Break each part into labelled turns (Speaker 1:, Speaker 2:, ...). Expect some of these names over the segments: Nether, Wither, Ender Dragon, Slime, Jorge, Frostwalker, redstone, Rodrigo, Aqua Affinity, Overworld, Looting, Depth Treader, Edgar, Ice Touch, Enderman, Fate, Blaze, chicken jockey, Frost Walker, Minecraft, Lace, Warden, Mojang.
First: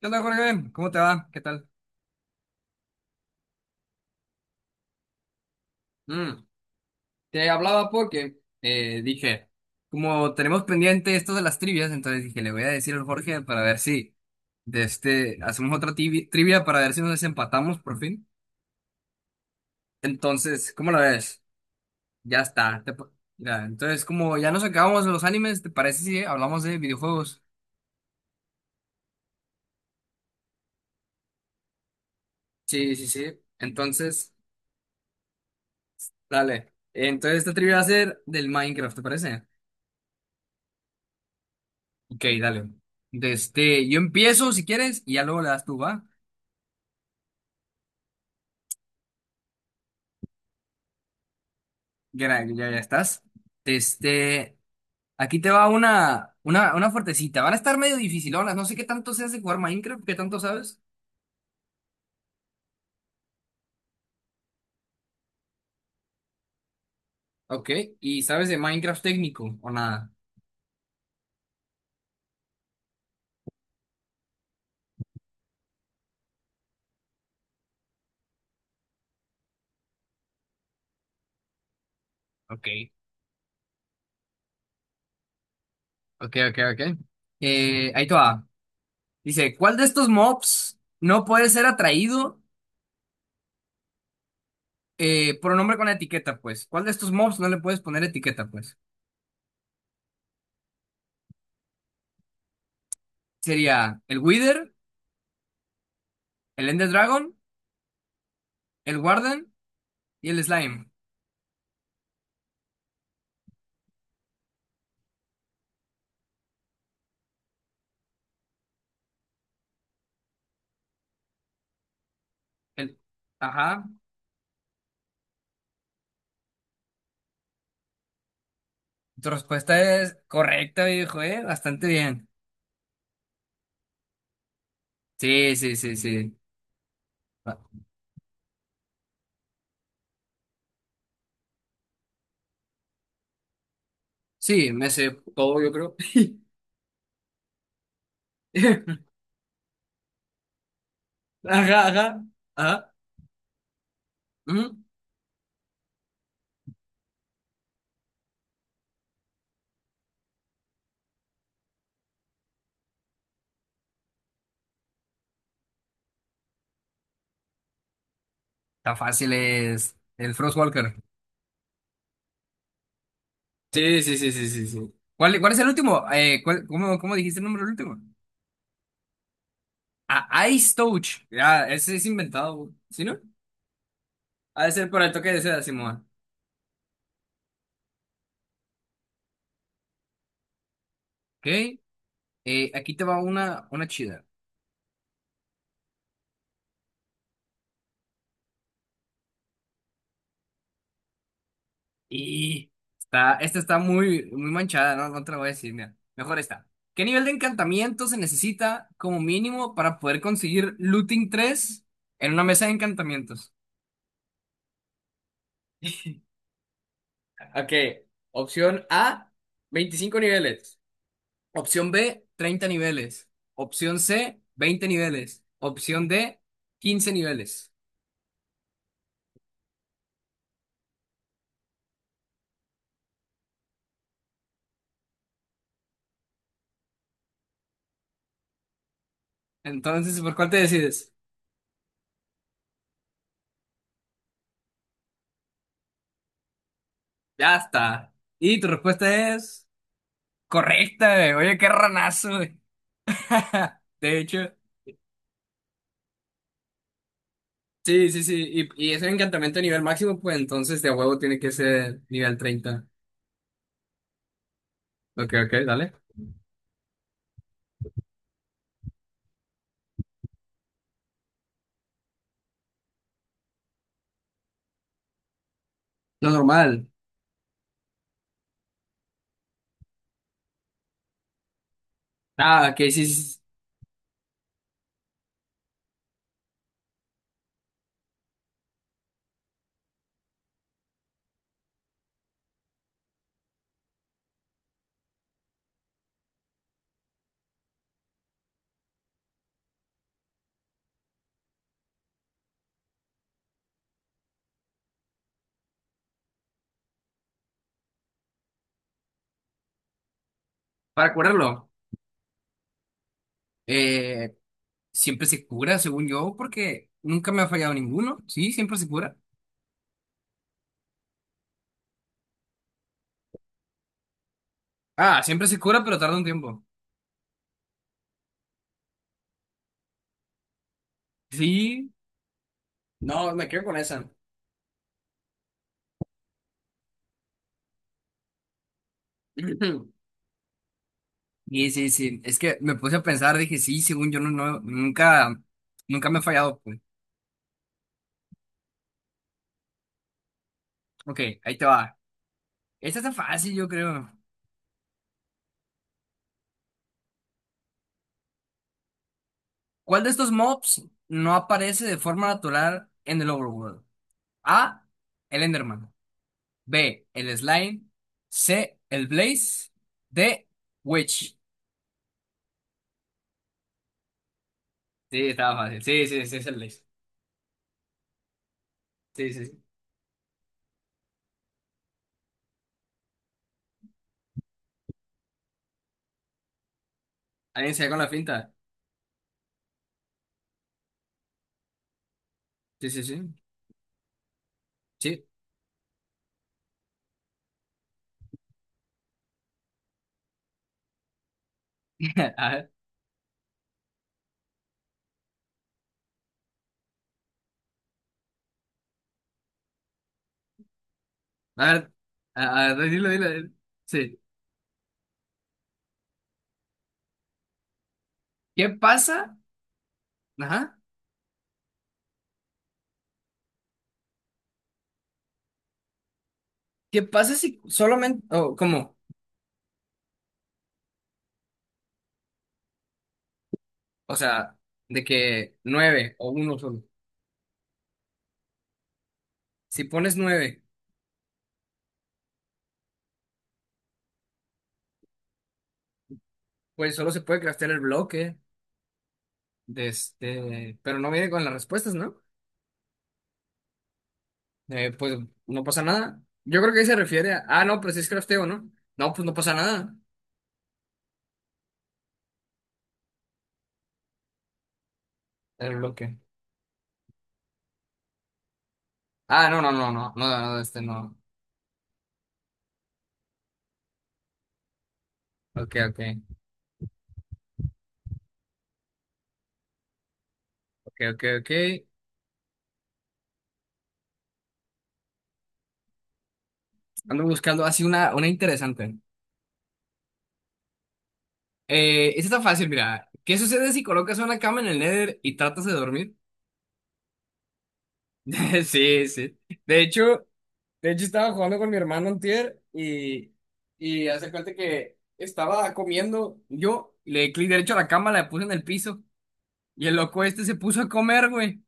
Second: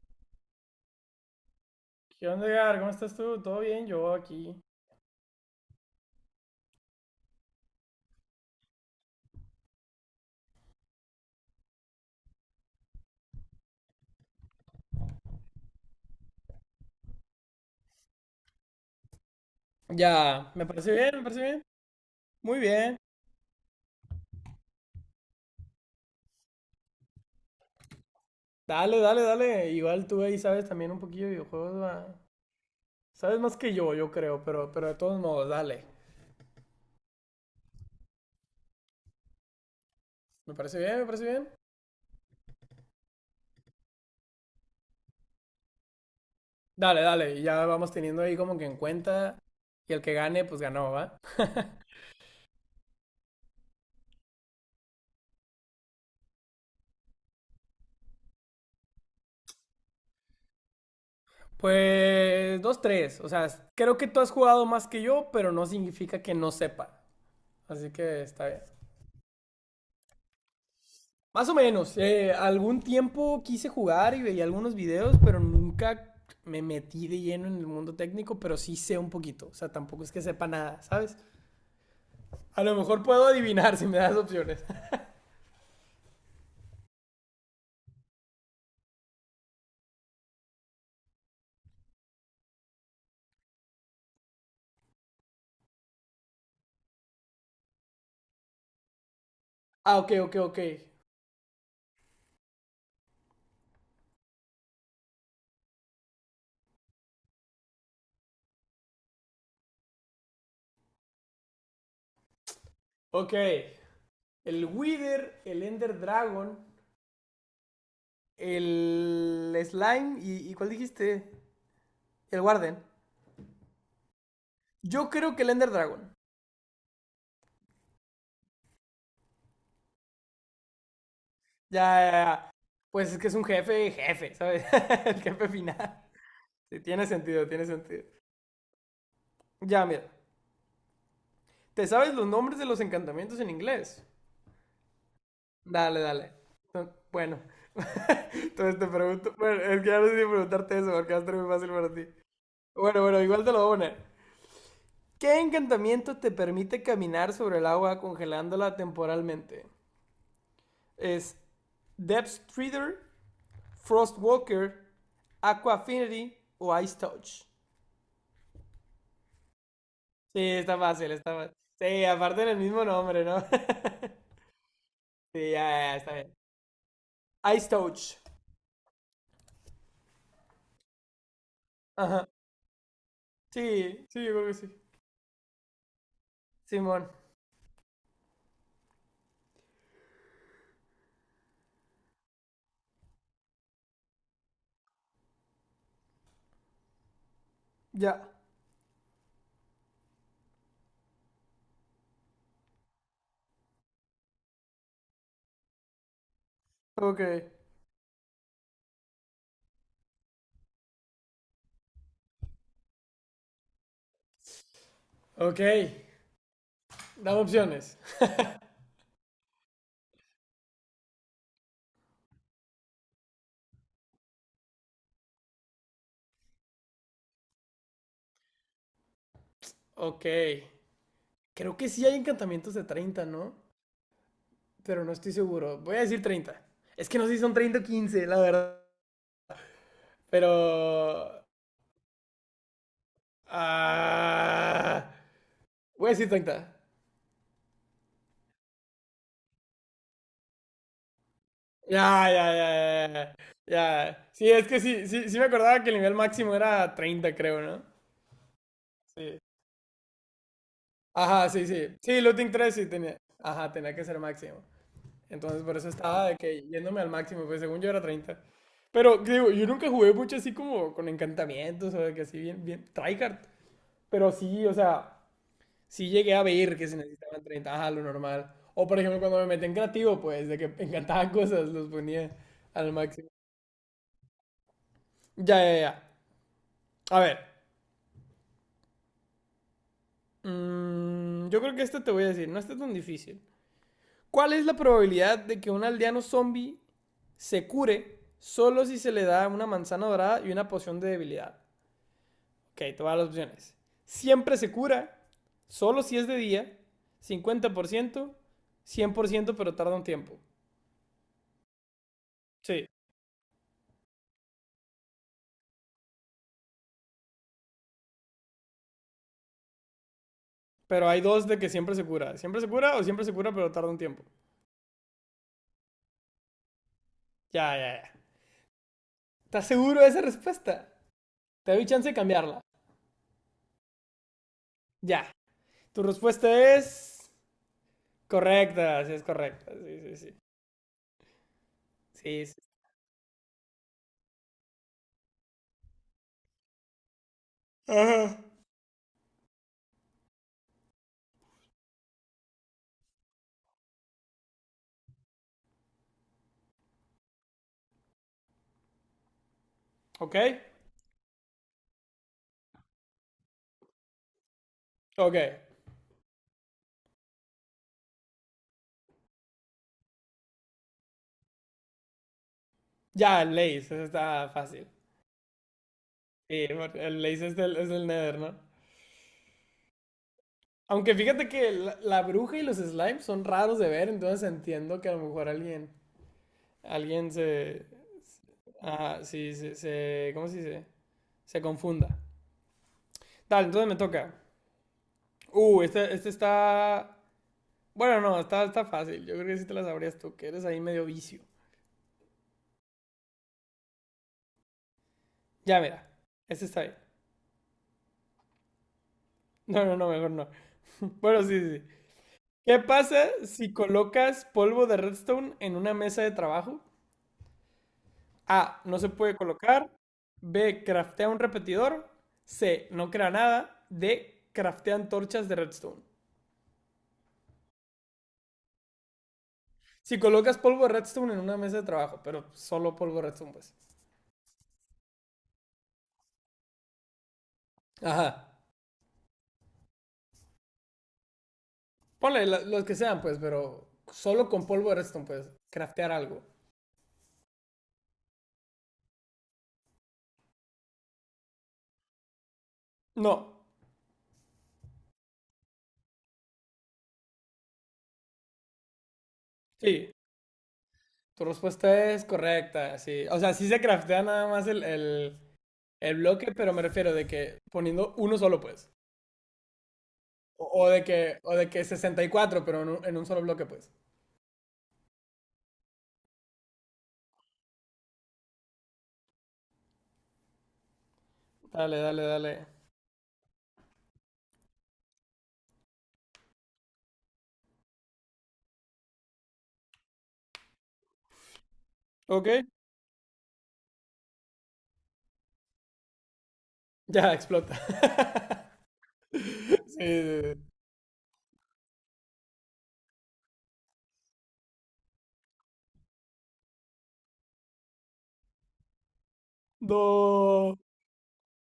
Speaker 1: ¿Qué onda, Jorge? ¿Cómo te va? ¿Qué tal?
Speaker 2: ¿Qué onda, Edgar? ¿Cómo estás tú? ¿Todo bien? Yo aquí.
Speaker 1: Mm, te hablaba porque dije, como tenemos pendiente esto de las trivias, entonces dije, le voy a decir al Jorge para ver si hacemos otra trivia para ver si nos desempatamos por fin.
Speaker 2: Ya, me
Speaker 1: Entonces, ¿cómo
Speaker 2: parece
Speaker 1: la
Speaker 2: bien, me
Speaker 1: ves?
Speaker 2: parece bien.
Speaker 1: Ya
Speaker 2: Muy
Speaker 1: está. te
Speaker 2: bien.
Speaker 1: pa- mira, entonces, como ya nos acabamos los animes, ¿te parece si hablamos de videojuegos?
Speaker 2: Dale, dale, dale. Igual tú ahí sabes también un poquillo de videojuegos, va.
Speaker 1: Sí, sí,
Speaker 2: Sabes
Speaker 1: sí.
Speaker 2: más que yo
Speaker 1: Entonces,
Speaker 2: creo, pero de todos modos, dale.
Speaker 1: dale. Entonces, esta trivia va a ser del Minecraft, ¿te parece?
Speaker 2: Me parece bien, me parece bien.
Speaker 1: Ok, dale. Yo empiezo si quieres y ya luego le das tú, ¿va?
Speaker 2: Dale, dale. Y ya vamos teniendo ahí como que en cuenta. Y el que gane, pues ganó, ¿va?
Speaker 1: Ya, ya, ya estás. Este, aquí te va una fuertecita. Van a estar medio dificilonas. No sé qué tanto seas de jugar Minecraft, qué tanto sabes.
Speaker 2: Pues dos, tres. O sea, creo que tú has jugado más que yo, pero no significa que no sepa.
Speaker 1: Ok,
Speaker 2: Así que
Speaker 1: ¿y
Speaker 2: está
Speaker 1: sabes de
Speaker 2: bien.
Speaker 1: Minecraft técnico o nada?
Speaker 2: Más o menos. Algún tiempo quise jugar y veía algunos videos, pero nunca me metí de lleno en el mundo técnico, pero sí sé un poquito. O sea, tampoco es que sepa nada, ¿sabes? A
Speaker 1: Ok,
Speaker 2: lo mejor puedo adivinar si me das opciones.
Speaker 1: ok, ok, ok. Ahí te va. Dice, ¿cuál de estos mobs no puede ser atraído por un nombre con etiqueta, pues? ¿Cuál de estos mobs no le puedes poner etiqueta, pues?
Speaker 2: Ah, ok, ok, ok.
Speaker 1: Sería el Wither, el Ender Dragon, el Warden. Y el slime.
Speaker 2: Ok. El Wither, el Ender Dragon, el Slime y ¿cuál dijiste? El Warden.
Speaker 1: El... Ajá.
Speaker 2: Yo creo que el Ender Dragon.
Speaker 1: Tu respuesta es correcta, viejo, ¿eh?
Speaker 2: Ya,
Speaker 1: Bastante
Speaker 2: ya,
Speaker 1: bien.
Speaker 2: ya. Pues es que es un jefe, jefe, ¿sabes? El jefe
Speaker 1: Sí, sí, sí,
Speaker 2: final.
Speaker 1: sí.
Speaker 2: Sí, tiene sentido,
Speaker 1: Ah,
Speaker 2: tiene sentido. Ya, mira. ¿Te sabes los nombres de los encantamientos en inglés?
Speaker 1: sí, me sé todo, yo creo.
Speaker 2: Dale, dale. No, bueno, entonces te pregunto. Bueno, es que ya no sé si preguntarte eso porque va a estar muy fácil
Speaker 1: Ajá,
Speaker 2: para ti.
Speaker 1: ajá. Ajá.
Speaker 2: Bueno, bueno, igual te lo voy a poner.
Speaker 1: Ujú.
Speaker 2: ¿Qué encantamiento te permite caminar sobre el agua congelándola temporalmente? ¿Es Depth Treader, Frost Walker, Aqua Affinity o Ice Touch?
Speaker 1: Tan fácil es el
Speaker 2: Sí, está
Speaker 1: Frostwalker.
Speaker 2: fácil, está fácil. Sí, aparte del mismo nombre, ¿no?
Speaker 1: Sí, sí, sí, sí, sí, sí. ¿Cuál,
Speaker 2: Sí,
Speaker 1: cuál es
Speaker 2: ya,
Speaker 1: el
Speaker 2: ya,
Speaker 1: último?
Speaker 2: está bien.
Speaker 1: ¿Cómo dijiste el nombre
Speaker 2: Ice
Speaker 1: del último?
Speaker 2: Touch.
Speaker 1: Ah, Ice Touch. Ya, ese es
Speaker 2: Ajá.
Speaker 1: inventado, ¿sí no?
Speaker 2: Sí, sí, yo creo que
Speaker 1: Ha
Speaker 2: sí.
Speaker 1: de ser por el toque de seda, Simón.
Speaker 2: Simón.
Speaker 1: Ok. Aquí te va una chida.
Speaker 2: Ya.
Speaker 1: Y esta está muy, muy manchada, ¿no? No te la voy a decir, mira. Mejor esta. ¿Qué
Speaker 2: Ok.
Speaker 1: nivel de encantamiento se necesita como mínimo para poder conseguir Looting tres en una mesa de encantamientos?
Speaker 2: Ok. Dame
Speaker 1: Ok,
Speaker 2: opciones.
Speaker 1: opción A, 25 niveles. Opción B, 30 niveles. Opción C, 20 niveles. Opción D, 15 niveles.
Speaker 2: Ok. Creo que sí hay encantamientos de 30, ¿no? Pero no estoy seguro. Voy a decir 30. Es que no sé si son 30 o 15, la verdad.
Speaker 1: Entonces, ¿por cuál
Speaker 2: Pero...
Speaker 1: te decides?
Speaker 2: Ah, voy a decir 30.
Speaker 1: Ya está. Y tu respuesta es correcta, güey. Oye, qué
Speaker 2: Ya,
Speaker 1: ranazo,
Speaker 2: ya,
Speaker 1: güey.
Speaker 2: ya, ya, ya.
Speaker 1: De
Speaker 2: Ya. Sí,
Speaker 1: hecho.
Speaker 2: es que sí, sí, sí me acordaba que el nivel máximo era 30, creo, ¿no?
Speaker 1: Sí, sí, sí. Y es un
Speaker 2: Sí.
Speaker 1: encantamiento a nivel máximo, pues entonces de huevo tiene
Speaker 2: Ajá,
Speaker 1: que
Speaker 2: sí, sí.
Speaker 1: ser
Speaker 2: Sí,
Speaker 1: nivel
Speaker 2: looting 3
Speaker 1: 30.
Speaker 2: sí tenía. Ajá, tenía que ser máximo.
Speaker 1: Ok,
Speaker 2: Entonces
Speaker 1: ok,
Speaker 2: por eso
Speaker 1: dale.
Speaker 2: estaba de que yéndome al máximo, pues según yo era treinta. Pero digo, yo nunca jugué mucho así como con encantamientos o de que así bien, bien, tryhard. Pero sí, o sea, sí
Speaker 1: Lo
Speaker 2: llegué a ver
Speaker 1: normal.
Speaker 2: que se necesitaban treinta, ajá, lo normal. O por ejemplo, cuando me metí en creativo, pues de que me encantaban cosas, los ponía
Speaker 1: Ah, que
Speaker 2: al
Speaker 1: sí, sí,
Speaker 2: máximo.
Speaker 1: sí.
Speaker 2: Ya, ya, ya. A ver. Yo creo que este te voy a decir, no está tan difícil. ¿Cuál es la probabilidad de que un aldeano zombie se cure solo si se le da una manzana dorada y una poción de debilidad? Ok, todas las opciones. Siempre se cura, solo si es de día, cincuenta por ciento. Cien por ciento, pero tarda un tiempo.
Speaker 1: Para curarlo.
Speaker 2: Sí.
Speaker 1: Eh, siempre se cura, según yo, porque nunca me ha fallado ninguno. Sí, siempre se cura.
Speaker 2: Pero hay dos de que siempre se cura. Siempre se cura o siempre se cura, pero tarda un tiempo.
Speaker 1: Ah, siempre se cura, pero tarda un tiempo.
Speaker 2: Ya, ya, ya. ¿Estás seguro de esa respuesta? Te doy
Speaker 1: Sí.
Speaker 2: chance de cambiarla.
Speaker 1: No, me quedo con esa.
Speaker 2: Ya. Tu respuesta es correcta. Sí, sí, sí.
Speaker 1: Sí, sí, sí. Es
Speaker 2: Sí, sí.
Speaker 1: que me puse a pensar, dije, sí, según yo, no, no, nunca, nunca me ha fallado, pues.
Speaker 2: Ajá.
Speaker 1: Ok, ahí te va. Esta está fácil, yo creo. ¿Cuál de estos
Speaker 2: ¿Ok?
Speaker 1: mobs no aparece de forma natural en el Overworld? A.
Speaker 2: Ok.
Speaker 1: El Enderman. B. El Slime. C. El Blaze. D. Witch.
Speaker 2: Ya, el Lace, eso está fácil.
Speaker 1: Sí, estaba fácil. Sí, sí, sí, es el
Speaker 2: Sí,
Speaker 1: Blaze.
Speaker 2: porque el Lace es del Nether, ¿no?
Speaker 1: Sí, sí, sí.
Speaker 2: Aunque fíjate que la bruja y los slimes son raros de ver, entonces entiendo que a lo mejor alguien, alguien
Speaker 1: ¿Alguien se
Speaker 2: se,
Speaker 1: da con la finta?
Speaker 2: ajá, sí, se- ¿cómo se dice? Se confunda.
Speaker 1: Sí, sí, sí.
Speaker 2: Dale, entonces me toca.
Speaker 1: Sí.
Speaker 2: Este está, bueno, no, está fácil. Yo creo que sí te la sabrías tú, que eres ahí medio vicio.
Speaker 1: A ver,
Speaker 2: Ya, mira, este está bien. No, no, no, mejor no. Bueno, sí,
Speaker 1: a
Speaker 2: sí, sí.
Speaker 1: ver, a a
Speaker 2: ¿Qué
Speaker 1: ver, dilo,
Speaker 2: pasa
Speaker 1: dilo. Dilo.
Speaker 2: si
Speaker 1: Sí.
Speaker 2: colocas polvo de redstone en una mesa de trabajo?
Speaker 1: ¿Qué
Speaker 2: A. No se puede
Speaker 1: pasa?
Speaker 2: colocar.
Speaker 1: Ajá.
Speaker 2: B. Craftea un repetidor. C. No crea nada. D. Craftea antorchas de redstone.
Speaker 1: ¿Qué pasa si solamente, o cómo?
Speaker 2: Si colocas polvo de redstone en una mesa de trabajo, pero solo polvo de redstone, pues.
Speaker 1: O sea, de que nueve o uno solo.
Speaker 2: Ajá.
Speaker 1: Si pones nueve,
Speaker 2: Ponle la- los que sean, pues, pero solo con polvo de redstone, pues. Craftear algo.
Speaker 1: pues solo se puede craftear el bloque. Pero no viene con las respuestas, ¿no?
Speaker 2: No.
Speaker 1: Pues no pasa nada. Yo creo que ahí se refiere a, ah, no, pues es crafteo, ¿no? No, pues no pasa nada.
Speaker 2: Sí. Tu respuesta es correcta. Sí. O sea, sí se craftea nada más
Speaker 1: El
Speaker 2: el
Speaker 1: bloque.
Speaker 2: bloque, pero me refiero de que poniendo uno solo, pues.
Speaker 1: Ah, no, no, no, no, no, no,
Speaker 2: O,
Speaker 1: este
Speaker 2: o de
Speaker 1: no.
Speaker 2: que, o de que 64, pero en un solo bloque, pues.
Speaker 1: Ok, ok, ok, ok, ok.
Speaker 2: Dale, dale, dale.
Speaker 1: Ando buscando así una interesante. Esta está
Speaker 2: Ok.
Speaker 1: fácil, mira. ¿Qué sucede si colocas una cama en el Nether y tratas de dormir?
Speaker 2: Ya, explota.
Speaker 1: Sí, sí.
Speaker 2: Sí,
Speaker 1: De hecho,
Speaker 2: sí, sí.
Speaker 1: Estaba jugando con mi hermano antier y hace cuenta que estaba comiendo. Yo le di clic derecho a la cama, la puse en el piso. Y el loco este se
Speaker 2: Do.
Speaker 1: puso a comer, güey.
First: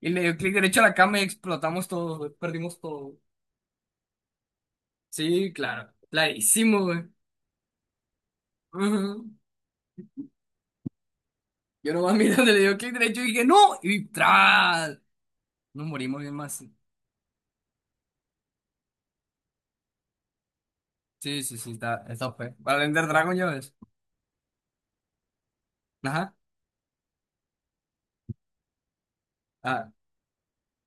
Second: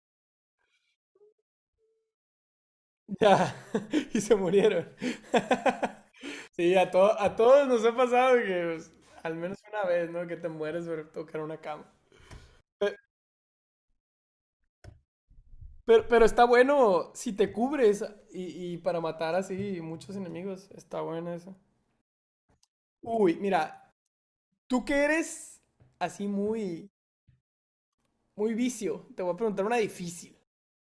Speaker 1: Y le dio clic derecho a la cama y explotamos todo, güey. Perdimos todo.
Speaker 2: Ya. Y se murieron.
Speaker 1: Sí, claro.
Speaker 2: Sí,
Speaker 1: Clarísimo,
Speaker 2: a,
Speaker 1: güey.
Speaker 2: to- a todos nos ha pasado que pues,
Speaker 1: Ujú.
Speaker 2: al menos una vez, ¿no? Que te mueres por tocar una cama.
Speaker 1: Yo nomás mirando, le dio clic
Speaker 2: Pe-
Speaker 1: derecho y dije, ¡no! Y ¡tras! Nos morimos
Speaker 2: Pero,
Speaker 1: bien
Speaker 2: está
Speaker 1: más.
Speaker 2: bueno si te cubres y para matar así muchos enemigos. Está bueno
Speaker 1: Sí,
Speaker 2: eso.
Speaker 1: sí, sí, está fue. Para Ender Dragon,
Speaker 2: Uy,
Speaker 1: ya ves.
Speaker 2: mira, tú que eres así
Speaker 1: Ajá.
Speaker 2: muy, muy vicio, te voy a preguntar una
Speaker 1: Ah,
Speaker 2: difícil.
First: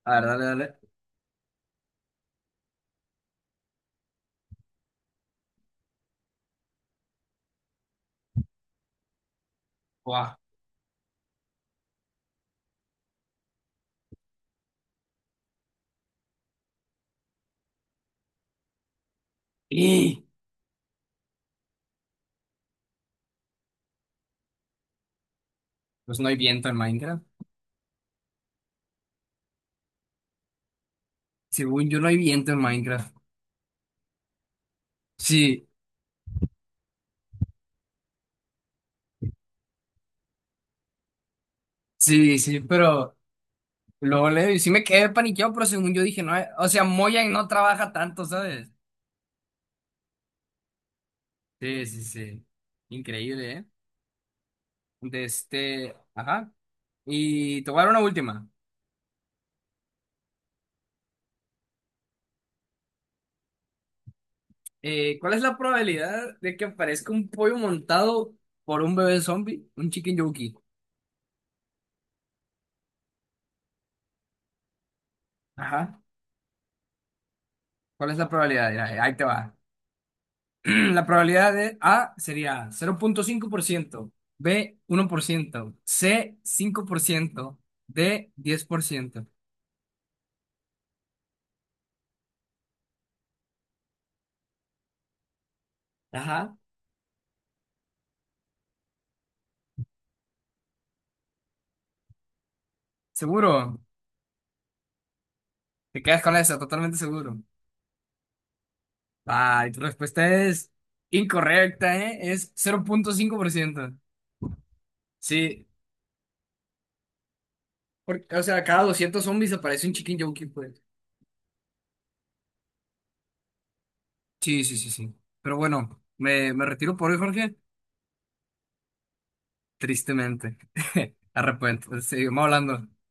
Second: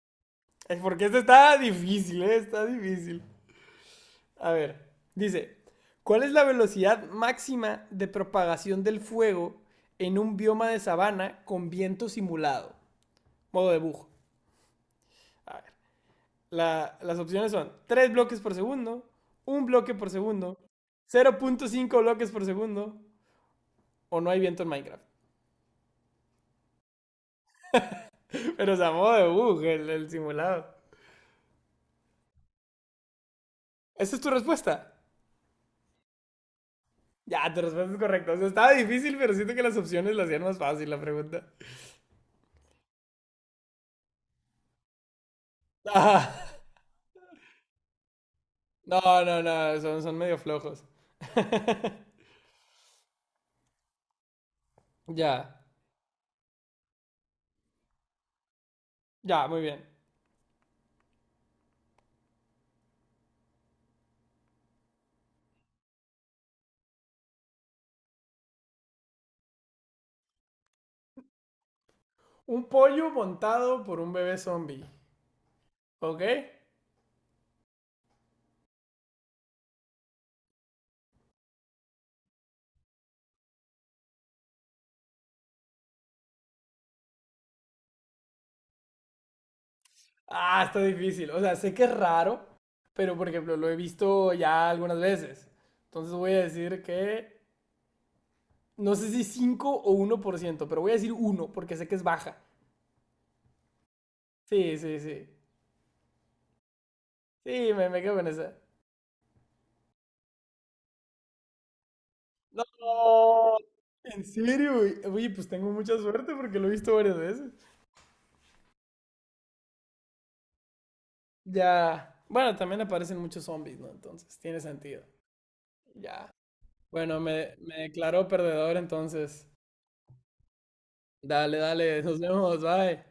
Speaker 1: a ver, dale, dale.
Speaker 2: Es porque esta está difícil, ¿eh? Está difícil. A ver, dice, ¿cuál es la velocidad máxima de propagación del fuego en
Speaker 1: ¡Guau!
Speaker 2: un bioma de sabana con viento simulado? Modo de bujo. A ver, la- las opciones son 3 bloques por segundo, un bloque por
Speaker 1: ¡Y!
Speaker 2: segundo, cero punto cinco bloques por segundo o no hay viento en Minecraft.
Speaker 1: Pues no hay viento en Minecraft.
Speaker 2: Pero, o sea, modo de bug, el simulado.
Speaker 1: Según yo no hay viento en Minecraft.
Speaker 2: ¿Esa es tu respuesta?
Speaker 1: Sí,
Speaker 2: Ya, tu respuesta es correcta. O sea, estaba difícil, pero siento que las opciones la hacían más fácil la pregunta.
Speaker 1: sí, sí, pero luego le y sí me quedé paniqueado, pero según yo dije, no,
Speaker 2: Ah,
Speaker 1: o sea, Mojang no trabaja tanto, ¿sabes?
Speaker 2: no, no, no, son medio flojos.
Speaker 1: Sí, sí, sí. Increíble, ¿eh? De
Speaker 2: Ya,
Speaker 1: este, ajá. Y te voy a dar una última.
Speaker 2: ya, muy bien.
Speaker 1: ¿Cuál es la probabilidad de que aparezca un pollo montado por un bebé zombie, un chicken yogi?
Speaker 2: Un pollo montado por un bebé zombie.
Speaker 1: Ajá.
Speaker 2: ¿Ok?
Speaker 1: ¿Cuál es la probabilidad? Mira, ahí te va. La probabilidad de A sería 0.5%, B 1%, C 5%, D 10%.
Speaker 2: Ah, está difícil. O sea, sé que es raro, pero por ejemplo, lo he visto ya algunas veces. Entonces voy a
Speaker 1: Ajá,
Speaker 2: decir que. No sé si 5 o uno por ciento, pero voy a decir uno porque sé que es baja.
Speaker 1: seguro.
Speaker 2: Sí, sí, sí.
Speaker 1: Te quedas con esa, totalmente seguro.
Speaker 2: Sí, me quedo con esa.
Speaker 1: Ay, tu respuesta es incorrecta, ¿eh? Es
Speaker 2: No,
Speaker 1: 0.5%.
Speaker 2: ¿en serio, güey? Oye, pues
Speaker 1: Sí,
Speaker 2: tengo mucha suerte porque lo he visto varias veces.
Speaker 1: porque, o sea, cada 200 zombies aparece un chicken jockey, pues.
Speaker 2: Ya, bueno, también aparecen muchos zombies, ¿no? Entonces, tiene
Speaker 1: Sí, sí, sí,
Speaker 2: sentido.
Speaker 1: sí. Pero bueno,
Speaker 2: Ya.
Speaker 1: me retiro por hoy,
Speaker 2: Bueno,
Speaker 1: Jorge.
Speaker 2: me declaró perdedor, entonces.
Speaker 1: Tristemente.
Speaker 2: Dale,
Speaker 1: Arrepiento.
Speaker 2: dale, nos
Speaker 1: Seguimos
Speaker 2: vemos,
Speaker 1: hablando.
Speaker 2: bye.